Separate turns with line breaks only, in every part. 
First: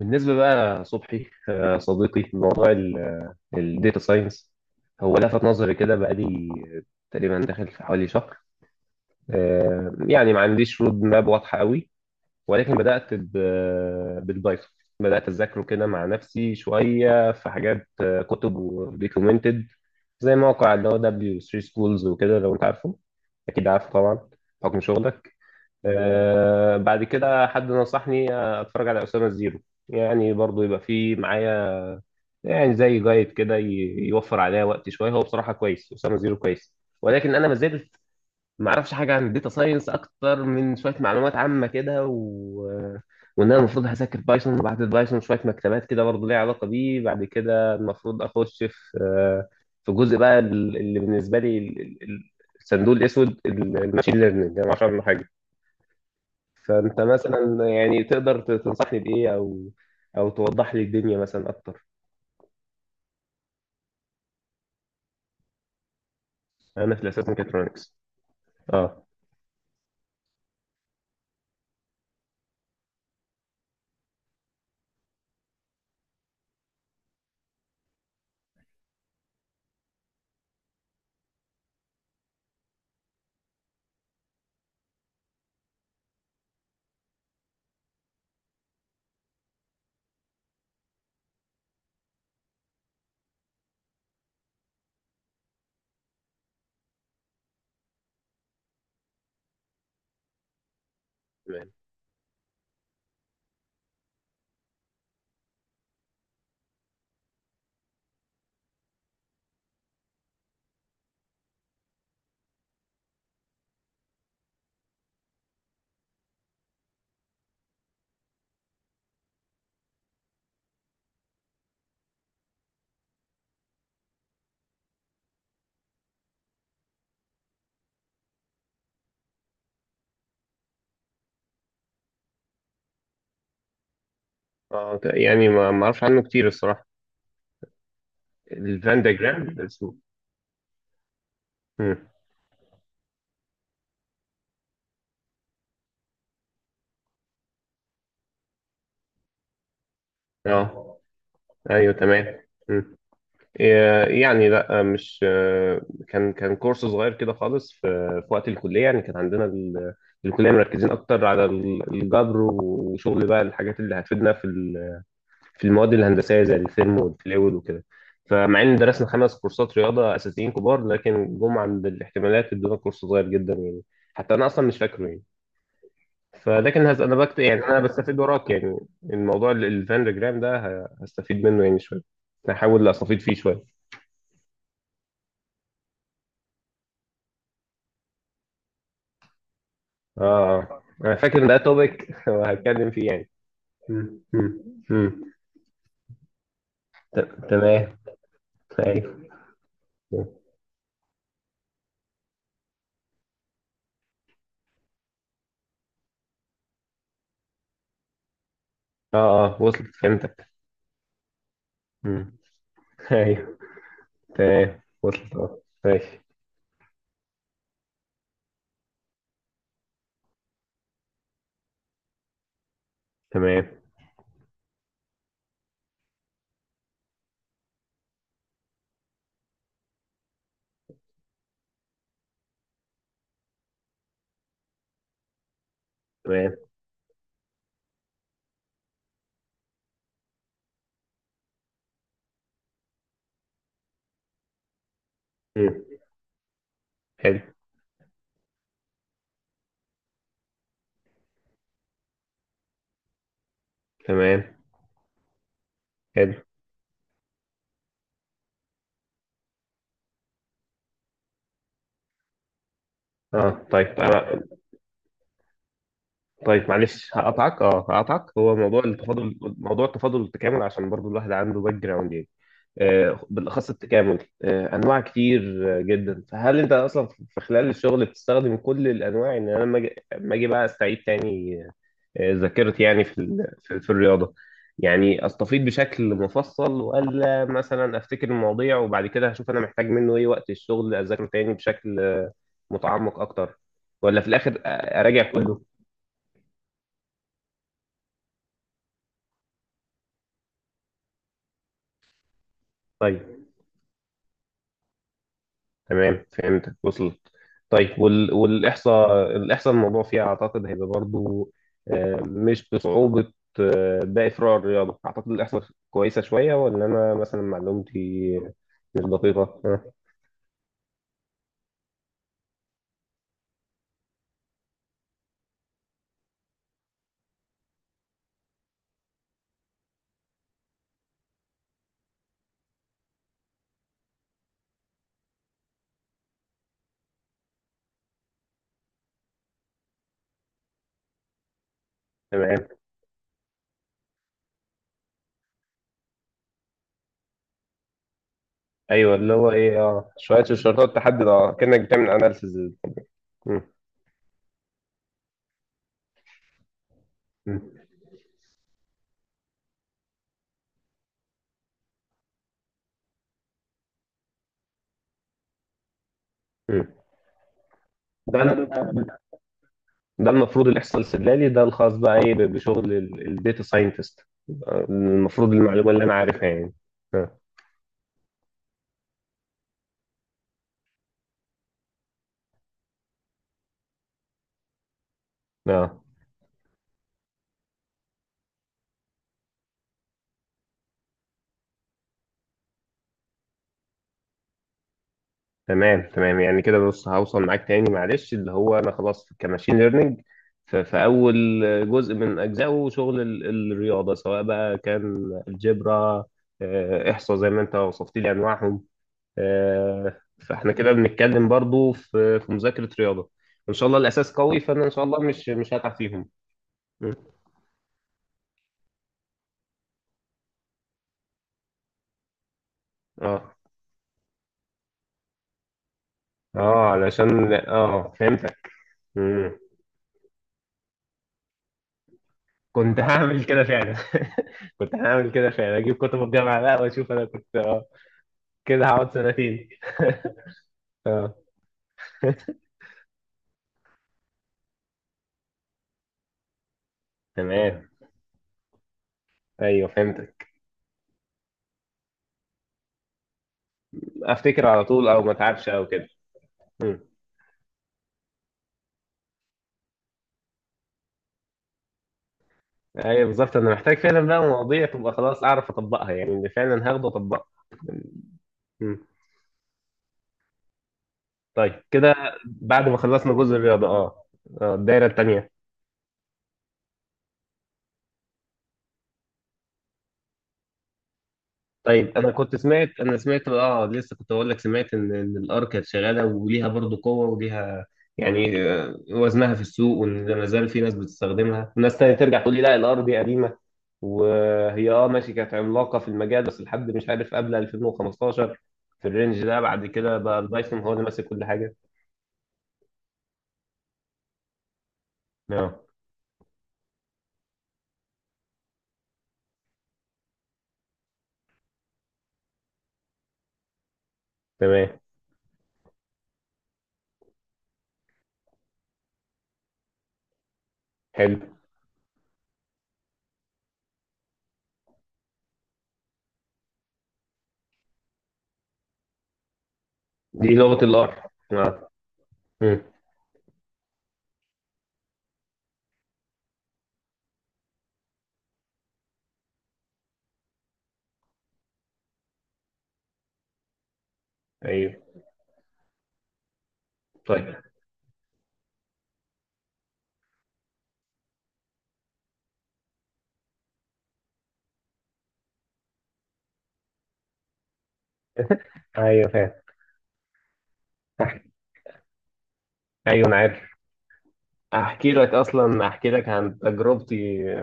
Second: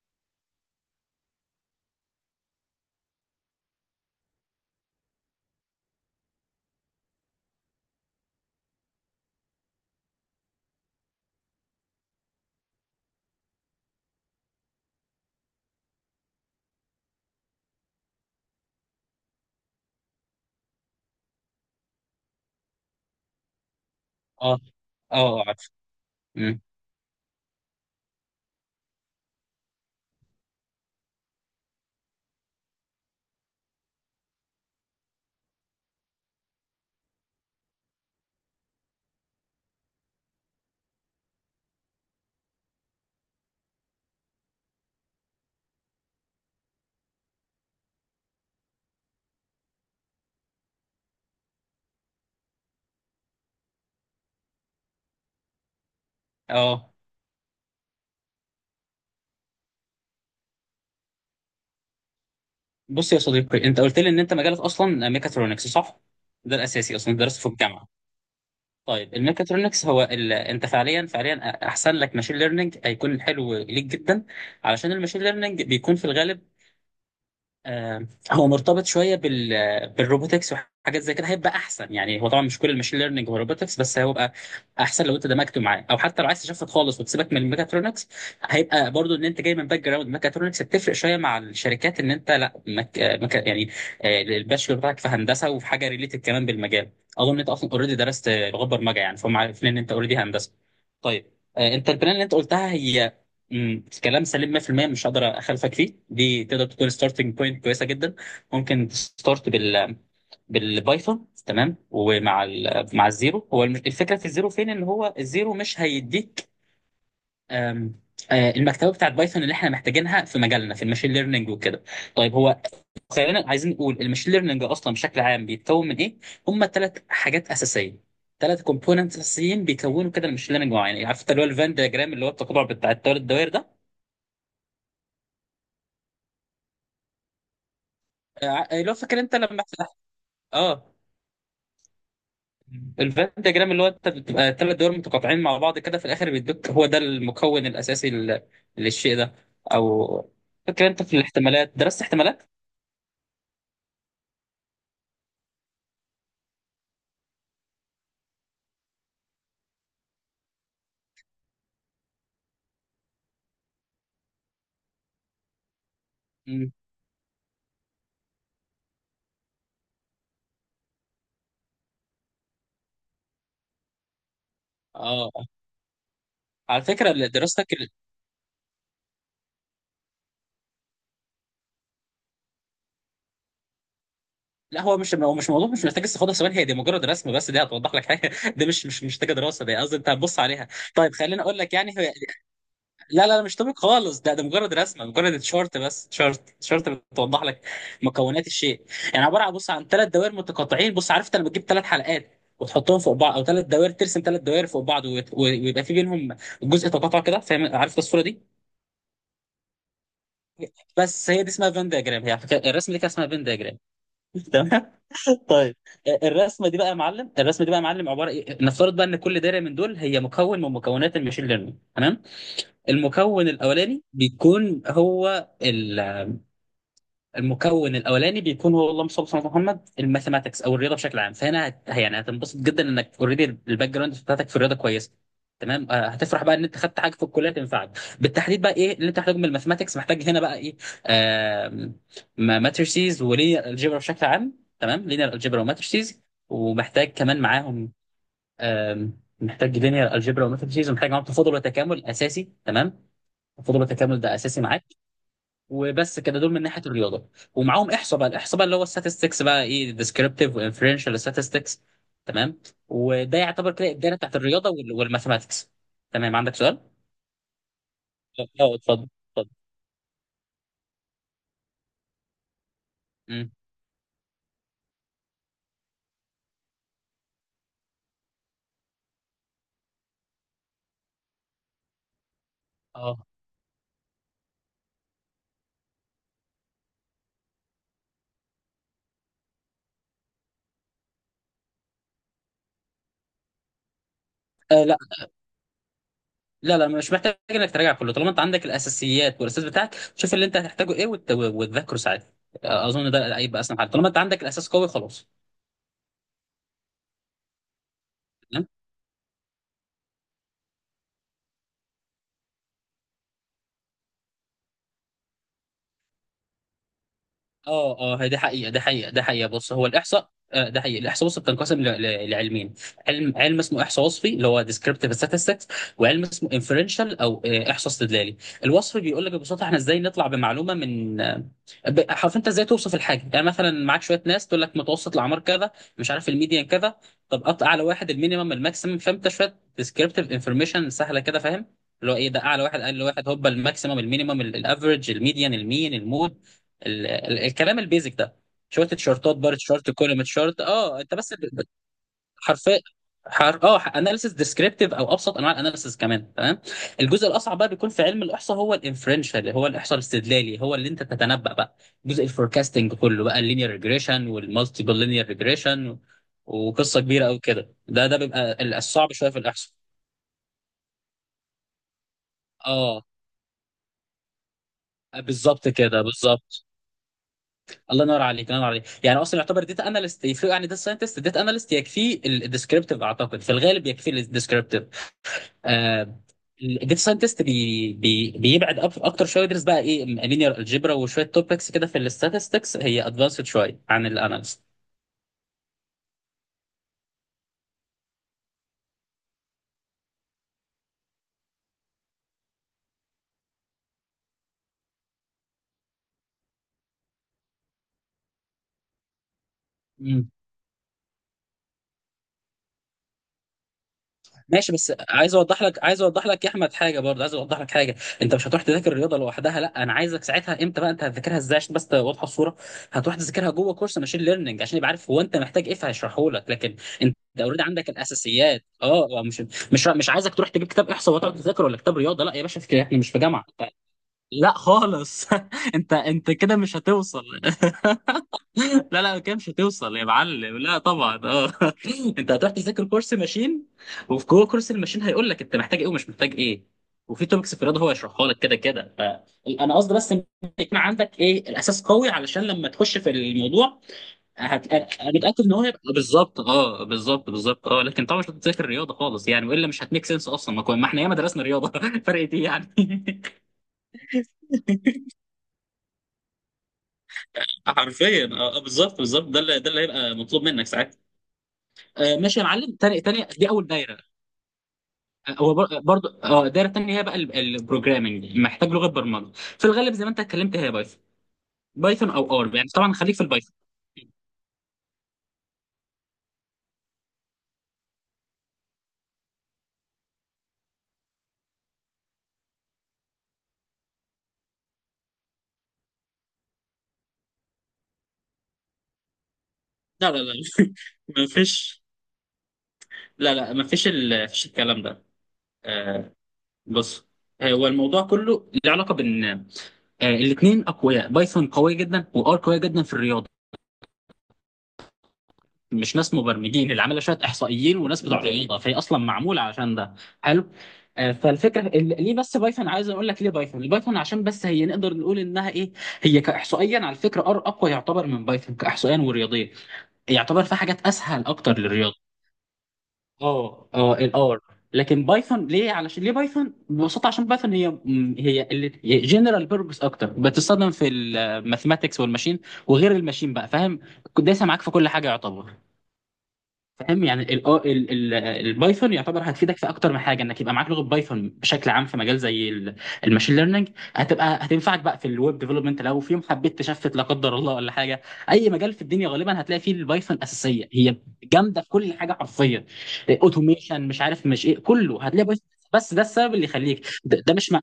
بالنسبة بقى صبحي، صديقي موضوع الداتا ساينس هو لفت نظري كده بقالي تقريبا داخل في حوالي شهر. يعني ما عنديش رود ماب واضحة قوي، ولكن بدأت بالبايثون. بدأت أذاكره كده مع نفسي شوية في حاجات، كتب ودوكيومنتد، زي موقع اللي هو دبليو 3 سكولز وكده، لو أنت عارفه. أكيد عارفه طبعا
اه
بحكم شغلك.
اه عارف مم.
بعد كده حد نصحني اتفرج على اسامه الزيرو. يعني برضو يبقى في معايا، يعني زي جايد كده، يوفر عليا وقت شويه. هو بصراحه كويس، اسامه زيرو كويس. ولكن انا ما زلت ما اعرفش حاجه عن الداتا ساينس اكتر من شويه معلومات عامه كده وان انا المفروض هذاكر بايثون، وبعد البايثون شويه مكتبات كده برضو ليها علاقه بيه، بعد كده المفروض اخش في جزء بقى اللي بالنسبه لي الصندوق الاسود، الماشين ليرنينج انا ما اعرفش عنه حاجه.
اه
فانت مثلا يعني تقدر تنصحني بايه، او توضح لي الدنيا مثلا اكتر؟
بص يا صديقي، انت قلت لي ان انت مجالك اصلا ميكاترونكس صح؟ ده
انا
الاساسي
في
اصلا
الاساس
درسته في الجامعه.
ميكاترونكس. اه
طيب الميكاترونكس هو انت فعليا فعليا احسن لك ماشين ليرنينج هيكون حلو ليك جدا، علشان الماشين ليرنينج بيكون في الغالب آه، هو مرتبط شويه بالروبوتكس وحاجات زي كده هيبقى احسن. يعني هو طبعا مش كل الماشين ليرنينج هو روبوتكس، بس هيبقى احسن لو انت دمجته معاه، او حتى لو عايز تشفت خالص وتسيبك من الميكاترونكس هيبقى برضو ان انت جاي من باك جراوند ميكاترونكس بتفرق شويه مع الشركات ان انت لا يعني الباشلور بتاعك في هندسه وفي حاجه ريليتد كمان بالمجال. اظن ان انت اصلا اوريدي درست لغه برمجه، يعني فهم عارفين ان انت اوريدي هندسه. طيب
تمام.
انت البلان اللي انت قلتها هي كلام سليم 100%، مش هقدر اخالفك فيه، دي تقدر تكون ستارتنج بوينت كويسه جدا. ممكن تستارت بالبايثون تمام، ومع ال مع الزيرو هو الفكره في الزيرو فين، ان هو الزيرو مش هيديك آم، آه، المكتبه بتاعت بايثون اللي احنا محتاجينها في مجالنا في الماشين ليرنينج وكده. طيب هو، خلينا عايزين نقول الماشين ليرنينج اصلا بشكل عام بيتكون من ايه؟ هم ثلاث حاجات اساسيه، ثلاث كومبوننتس اساسيين بيكونوا كده الماشين ليرنينج معين. عارف انت اللي هو الفان دياجرام، اللي هو التقاطع بتاع الثلاث دوائر ده؟
اه يعني ما اعرفش عنه كتير الصراحه.
لو
الفان
فاكر انت
دياجرام
لما
الرسوم.
اه
مم.
الفان دياجرام اللي هو انت بتبقى ثلاث دول متقاطعين مع بعض كده في الاخر بيدوك هو ده المكون الاساسي للشيء ده. او فاكر
اه
انت في الاحتمالات،
ايوه
درست
تمام.
احتمالات؟
مم. إيه، يعني لا، مش كان كورس صغير كده خالص في وقت الكليه. يعني كان عندنا الكليه مركزين اكتر على الجبر، وشغل بقى الحاجات اللي هتفيدنا في في المواد الهندسيه زي
مم.
الفيلم والفلويد وكده. فمع ان درسنا خمس كورسات رياضه اساسيين كبار، لكن جم عند الاحتمالات ادونا كورس صغير جدا يعني، حتى انا اصلا مش فاكره يعني.
اه على
فلكن هز
فكره
انا بكت يعني،
دراستك
انا بستفيد وراك، يعني الموضوع الفاندجرام ده هستفيد منه يعني شويه، هحاول استفيد فيه شويه.
لا، هو مش، هو مش موضوع، مش محتاج استفاضه، ثواني هي دي مجرد رسم بس دي هتوضح لك حاجه دي مش مش مش محتاجه دراسه، دي قصدي انت
اه.
هتبص عليها. طيب
انا
خليني
فاكر ان ده
اقول لك يعني،
توبيك وهتكلم فيه
لا
يعني.
لا لا، مش طبيب
مم.
خالص، ده ده
مم.
مجرد رسمه،
مم.
مجرد شارت بس، شارت شارت
ت-
بتوضح لك
تمام.
مكونات الشيء،
ايوه
يعني عباره عن، بص، عن ثلاث دوائر متقاطعين. بص عرفت لما تجيب ثلاث حلقات وتحطهم فوق بعض، او ثلاث دوائر ترسم ثلاث دوائر فوق بعض، ويبقى في بينهم جزء تقاطع كده، فاهم؟ عرفت الصوره دي.
اه اه وصلت فهمتك.
بس هي دي اسمها فين دياجرام، هي
مم.
على فكرة الرسمه دي كان اسمها فين
ايوه
دياجرام.
تمام
تمام.
وصلت اه
طيب
ماشي.
الرسمه دي بقى يا معلم، الرسمه دي بقى يا معلم عباره إيه؟ نفترض بقى ان كل دايره من دول هي مكون من مكونات المشين ليرنينج تمام. المكون
تمام
الاولاني بيكون هو، المكون الاولاني بيكون هو، اللهم صل على محمد، الماثيماتكس او الرياضه بشكل عام. فهنا يعني هتنبسط جدا انك اوريدي الباك جراوند بتاعتك في الرياضه كويسه تمام. هتفرح بقى
تمام.
ان انت خدت حاجه في الكليه تنفعك. بالتحديد بقى ايه اللي انت محتاجه من الماثيماتكس؟ محتاج هنا بقى ايه، ماتريسيز ولينير الجبر بشكل عام، تمام، لينير الجبر
مم.
وماتريسيز، ومحتاج
حلو.
كمان معاهم، محتاج لينير الجبر وماتريسيز ومحتاج معاهم تفاضل وتكامل اساسي، تمام. تفاضل وتكامل ده
تمام.
اساسي معاك. وبس
حلو.
كده دول من ناحيه الرياضه، ومعاهم احصاء بقى، الاحصاء بقى اللي هو الستاتستكس بقى ايه، ديسكريبتيف وانفرنشال statistics تمام. وده
اه
يعتبر
طيب
كده الدايره بتاعت الرياضه والماثماتكس. تمام، عندك
طيب
سؤال؟
معلش هقطعك. هو
اه
موضوع
اتفضل،
التفاضل
اتفضل.
موضوع التفاضل والتكامل، عشان برضو الواحد عنده باك جراوند يعني.
مم.
بالاخص التكامل. انواع كتير، جدا. فهل انت اصلا في خلال الشغل بتستخدم كل الانواع، ان انا لما أجي بقى استعيد تاني ذاكرتي، يعني في
اه
ال... في في الرياضه؟ يعني استفيض بشكل مفصل، ولا مثلا افتكر المواضيع وبعد كده هشوف انا محتاج منه ايه وقت الشغل اذاكره تاني بشكل متعمق اكتر، ولا في الاخر
لا،
اراجع كله؟
لا لا، مش محتاج انك تراجع كله، طالما انت عندك الاساسيات والاساس بتاعك شوف اللي انت هتحتاجه ايه وتذاكره ساعتها. اظن
طيب
ده هيبقى اسهل حاجه طالما انت عندك الاساس قوي، خلاص.
تمام فهمت وصلت. طيب والاحصاء الموضوع فيها اعتقد هيبقى برضو مش بصعوبه باقي فروع الرياضه. اعتقد الاحصاء كويسه شويه، ولا انا مثلا
اه اه هي
معلومتي
دي حقيقة، ده
مش
حقيقة، ده
دقيقه
حقيقة. بص، هو
آه،
الإحصاء ده حقيقي الإحصاء وصفي، بتنقسم لعلمين: علم، علم اسمه إحصاء وصفي اللي هو descriptive statistics، وعلم اسمه inferential أو إحصاء استدلالي. الوصفي بيقول لك ببساطة احنا إزاي نطلع بمعلومة من حرف، أنت إزاي توصف الحاجة، يعني مثلا معاك شوية ناس تقول لك متوسط الأعمار كذا، مش عارف الميديان كذا، طب قط أعلى واحد، المينيمم، الماكسيمم، فأنت شوية descriptive information سهلة كده، فاهم؟ اللي هو ايه، ده اعلى
تمام.
واحد اقل واحد، هوبا الماكسيمم المينيمم الافرج الميديان المين المود، الكلام البيزك ده، شويه
ايوه اللي
تيشيرتات،
هو
بار
ايه،
تيشيرت،
اه
كولوم
شويه
تيشيرت،
شرطات
اه انت
تحدد،
بس
اه كانك بتعمل اناليسز.
حرفيا، اه اناليسيس ديسكريبتيف، او ابسط انواع الاناليسيس كمان تمام. الجزء الاصعب بقى بيكون في علم الاحصاء هو الانفرنشال، هو الاحصاء الاستدلالي، هو اللي انت تتنبأ بقى، جزء الفوركاستنج كله بقى، اللينير ريجريشن والمالتيبل لينير ريجريشن، وقصه كبيره قوي كده، ده ده
ده
بيبقى الصعب
أنا-
شويه في الاحصاء.
ده المفروض اللي يحصل سلالي، ده الخاص بقى ايه بشغل
اه
الداتا ساينتست، المفروض
بالظبط
المعلومه
كده،
اللي انا عارفها
بالظبط.
يعني. اه
الله ينور عليك، الله ينور عليك. يعني اصلا يعتبر داتا اناليست يفرق عن داتا ساينتست، داتا اناليست يكفيه الديسكريبتيف، اعتقد في الغالب يكفيه الديسكريبتيف.
آه.
آه الداتا ساينتست بي بيبعد اكتر شويه، يدرس بقى ايه، لينير الجبرا وشويه توبكس كده في الاستاتستكس، هي ادفانسد شويه عن الاناليست.
تمام تمام. يعني كده بص هوصل معاك تاني معلش، اللي هو انا خلاص كماشين ليرنينج، في اول جزء من اجزائه شغل الرياضه، سواء بقى كان الجبرا، احصاء زي ما انت وصفت لي انواعهم. آه، فاحنا كده بنتكلم برضو في مذاكره رياضه، ان شاء الله الاساس قوي،
ماشي،
فانا ان
بس
شاء الله
عايز
مش
اوضح
مش
لك،
هقع
عايز اوضح
فيهم.
لك يا احمد حاجه،
م.
برضه عايز اوضح لك حاجه. انت مش هتروح تذاكر الرياضه لوحدها، لا، انا عايزك ساعتها امتى بقى انت هتذاكرها ازاي عشان بس تبقى واضحه الصوره. هتروح تذاكرها
اه
جوه كورس ماشين ليرنينج، عشان يبقى عارف هو انت محتاج ايه فهيشرحه لك. لكن
اه
انت
علشان
اوريدي عندك
اه فهمتك.
الاساسيات اه، مش،
مم.
مش، مش عايزك تروح تجيب كتاب احصاء وتقعد تذاكر، ولا كتاب رياضه، لا يا باشا فكرة، احنا
كنت
مش في
هعمل
جامعه.
كده فعلا.
لا
كنت
خالص
هعمل كده فعلا،
انت
اجيب كتب
انت كده
الجامعه
مش
بقى واشوف
هتوصل
انا كنت كده
لا
هقعد
لا كده مش
سنتين.
هتوصل يا معلم، لا طبعا
اه
اه. انت هتروح تذاكر كورس ماشين، وفي جوه كورس الماشين هيقول لك انت محتاج ايه ومش محتاج ايه، وفي توبكس في الرياضه
تمام
هو يشرحها لك كده كده. فانا
ايوه
قصدي بس ان
فهمتك.
يكون عندك ايه، الاساس قوي، علشان لما تخش في الموضوع،
افتكر على طول
انا
او ما
متاكد ان هو
اتعبش
هيبقى
او كده.
بالظبط، اه
مم.
بالظبط بالظبط اه. لكن طبعا مش هتذاكر رياضه خالص يعني، والا مش هتميك سنس اصلا، ما احنا ياما درسنا رياضه فرق ايه يعني
ايوه بالظبط، انا محتاج فعلا بقى مواضيع تبقى خلاص اعرف اطبقها، يعني اللي فعلا هاخده اطبقها.
حرفيا اه بالظبط
مم.
بالظبط، ده اللي، ده اللي هيبقى مطلوب منك ساعتها.
طيب كده.
ماشي يا معلم،
بعد ما
تاني تاني
خلصنا
دي
جزء
اول
الرياضه
دايره.
اه الدايره التانيه.
هو برضو اه الدايره الثانيه هي بقى البروجرامنج، محتاج لغه برمجه في الغالب زي ما انت اتكلمت هي بايثون، بايثون
طيب انا
او ار
كنت
يعني، طبعا
سمعت
خليك
انا
في
سمعت
البايثون.
لسه كنت اقول لك سمعت ان الار كانت شغاله وليها برضو قوه وليها يعني وزنها في السوق، وان ما زال في ناس بتستخدمها وناس تانية ترجع تقول لي لا الار دي قديمه. وهي اه ماشي كانت عملاقه في المجال، بس لحد مش عارف قبل 2015، في الرينج ده بعد
لا
كده
لا لا
بقى البايثون هو اللي ماسك
ما
كل حاجه.
فيش، لا لا ما فيش فيش الكلام ده.
اه
آه بص، هو الموضوع كله له علاقه بان الاثنين اقوياء، بايثون قويه جدا وار قويه جدا في الرياضه.
تمام.
مش ناس مبرمجين اللي عاملها، شويه احصائيين وناس بتوع رياضه، فهي اصلا معموله عشان ده، حلو.
حلو.
فالفكره ليه بس بايثون، عايز اقول لك ليه بايثون، البايثون عشان بس هي، نقدر نقول انها ايه، هي كاحصائيا على فكره ار اقوى يعتبر من بايثون كاحصائيا ورياضيا، يعتبر
دي
في
لغه
حاجات
الار.
اسهل اكتر
اه.
للرياضه.
مم.
اه اه الار. لكن بايثون ليه؟ علشان ليه بايثون ببساطه، عشان بايثون هي هي اللي جنرال بيربس اكتر، بتستخدم في الماثماتكس والماشين وغير الماشين بقى، فاهم؟ دايسه معاك في كل
ايوه.
حاجه يعتبر. فاهم يعني ال
طيب.
ال ال البايثون يعتبر هتفيدك في اكتر من حاجه، انك يبقى معاك لغه بايثون بشكل عام في مجال زي الماشين ليرنينج، هتبقى هتنفعك بقى في الويب ديفلوبمنت لو في يوم حبيت تشفت، لا قدر الله ولا حاجه. اي مجال في الدنيا
ايوه
غالبا
فاهم.
هتلاقي فيه البايثون اساسيه هي، جامده في كل حاجه حرفيا،
ايوه انا عارف.
اوتوميشن مش عارف مش ايه، كله
احكي
هتلاقي
لك
بايثون.
اصلا
بس ده
احكي لك
السبب اللي
عن
يخليك، ده, ده
تجربتي
مش مع...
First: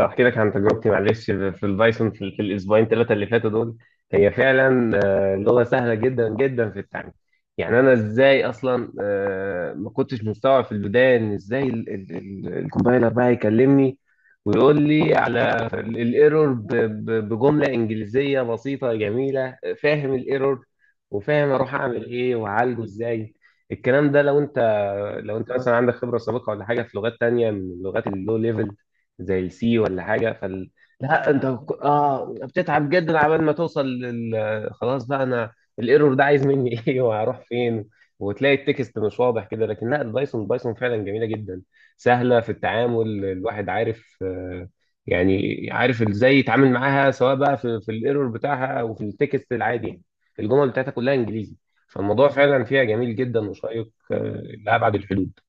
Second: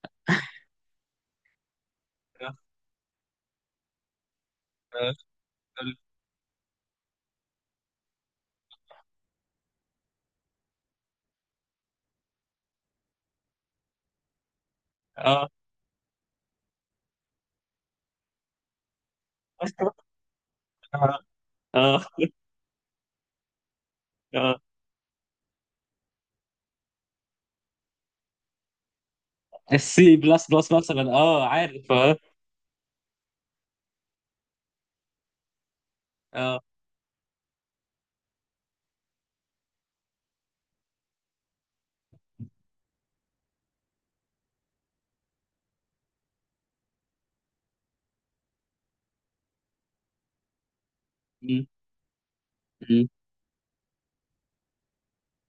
احكي لك عن تجربتي مع الريسك في البايثون في الاسبوعين ثلاثه اللي فاتوا دول. هي فعلا لغه سهله جدا جدا في التعلم. يعني انا ازاي اصلا ما كنتش مستوعب في البدايه ان ازاي الكومبايلر بقى يكلمني ويقول لي
اه
على الايرور بجمله انجليزيه بسيطه جميله، فاهم الايرور وفاهم اروح
اه
اعمل ايه واعالجه ازاي. الكلام ده لو انت
اه
لو انت مثلا عندك خبره سابقه ولا حاجه في لغات تانية من اللغات اللو ليفل زي السي ولا
السي
حاجه
بلس بلس مثلا
لا انت
اه عارف اه
بتتعب جدا عبال ما توصل خلاص بقى انا الايرور ده عايز
اه
مني ايه وهروح فين. وتلاقي التكست مش واضح كده. لكن لا، بايثون فعلا جميله جدا، سهله في التعامل. الواحد عارف يعني عارف ازاي يتعامل معاها، سواء بقى في الايرور بتاعها او في التكست العادي، يعني الجمل بتاعتها كلها انجليزي.
م-
فالموضوع فعلا فيها
م.
جميل جدا وشيق لابعد الحدود.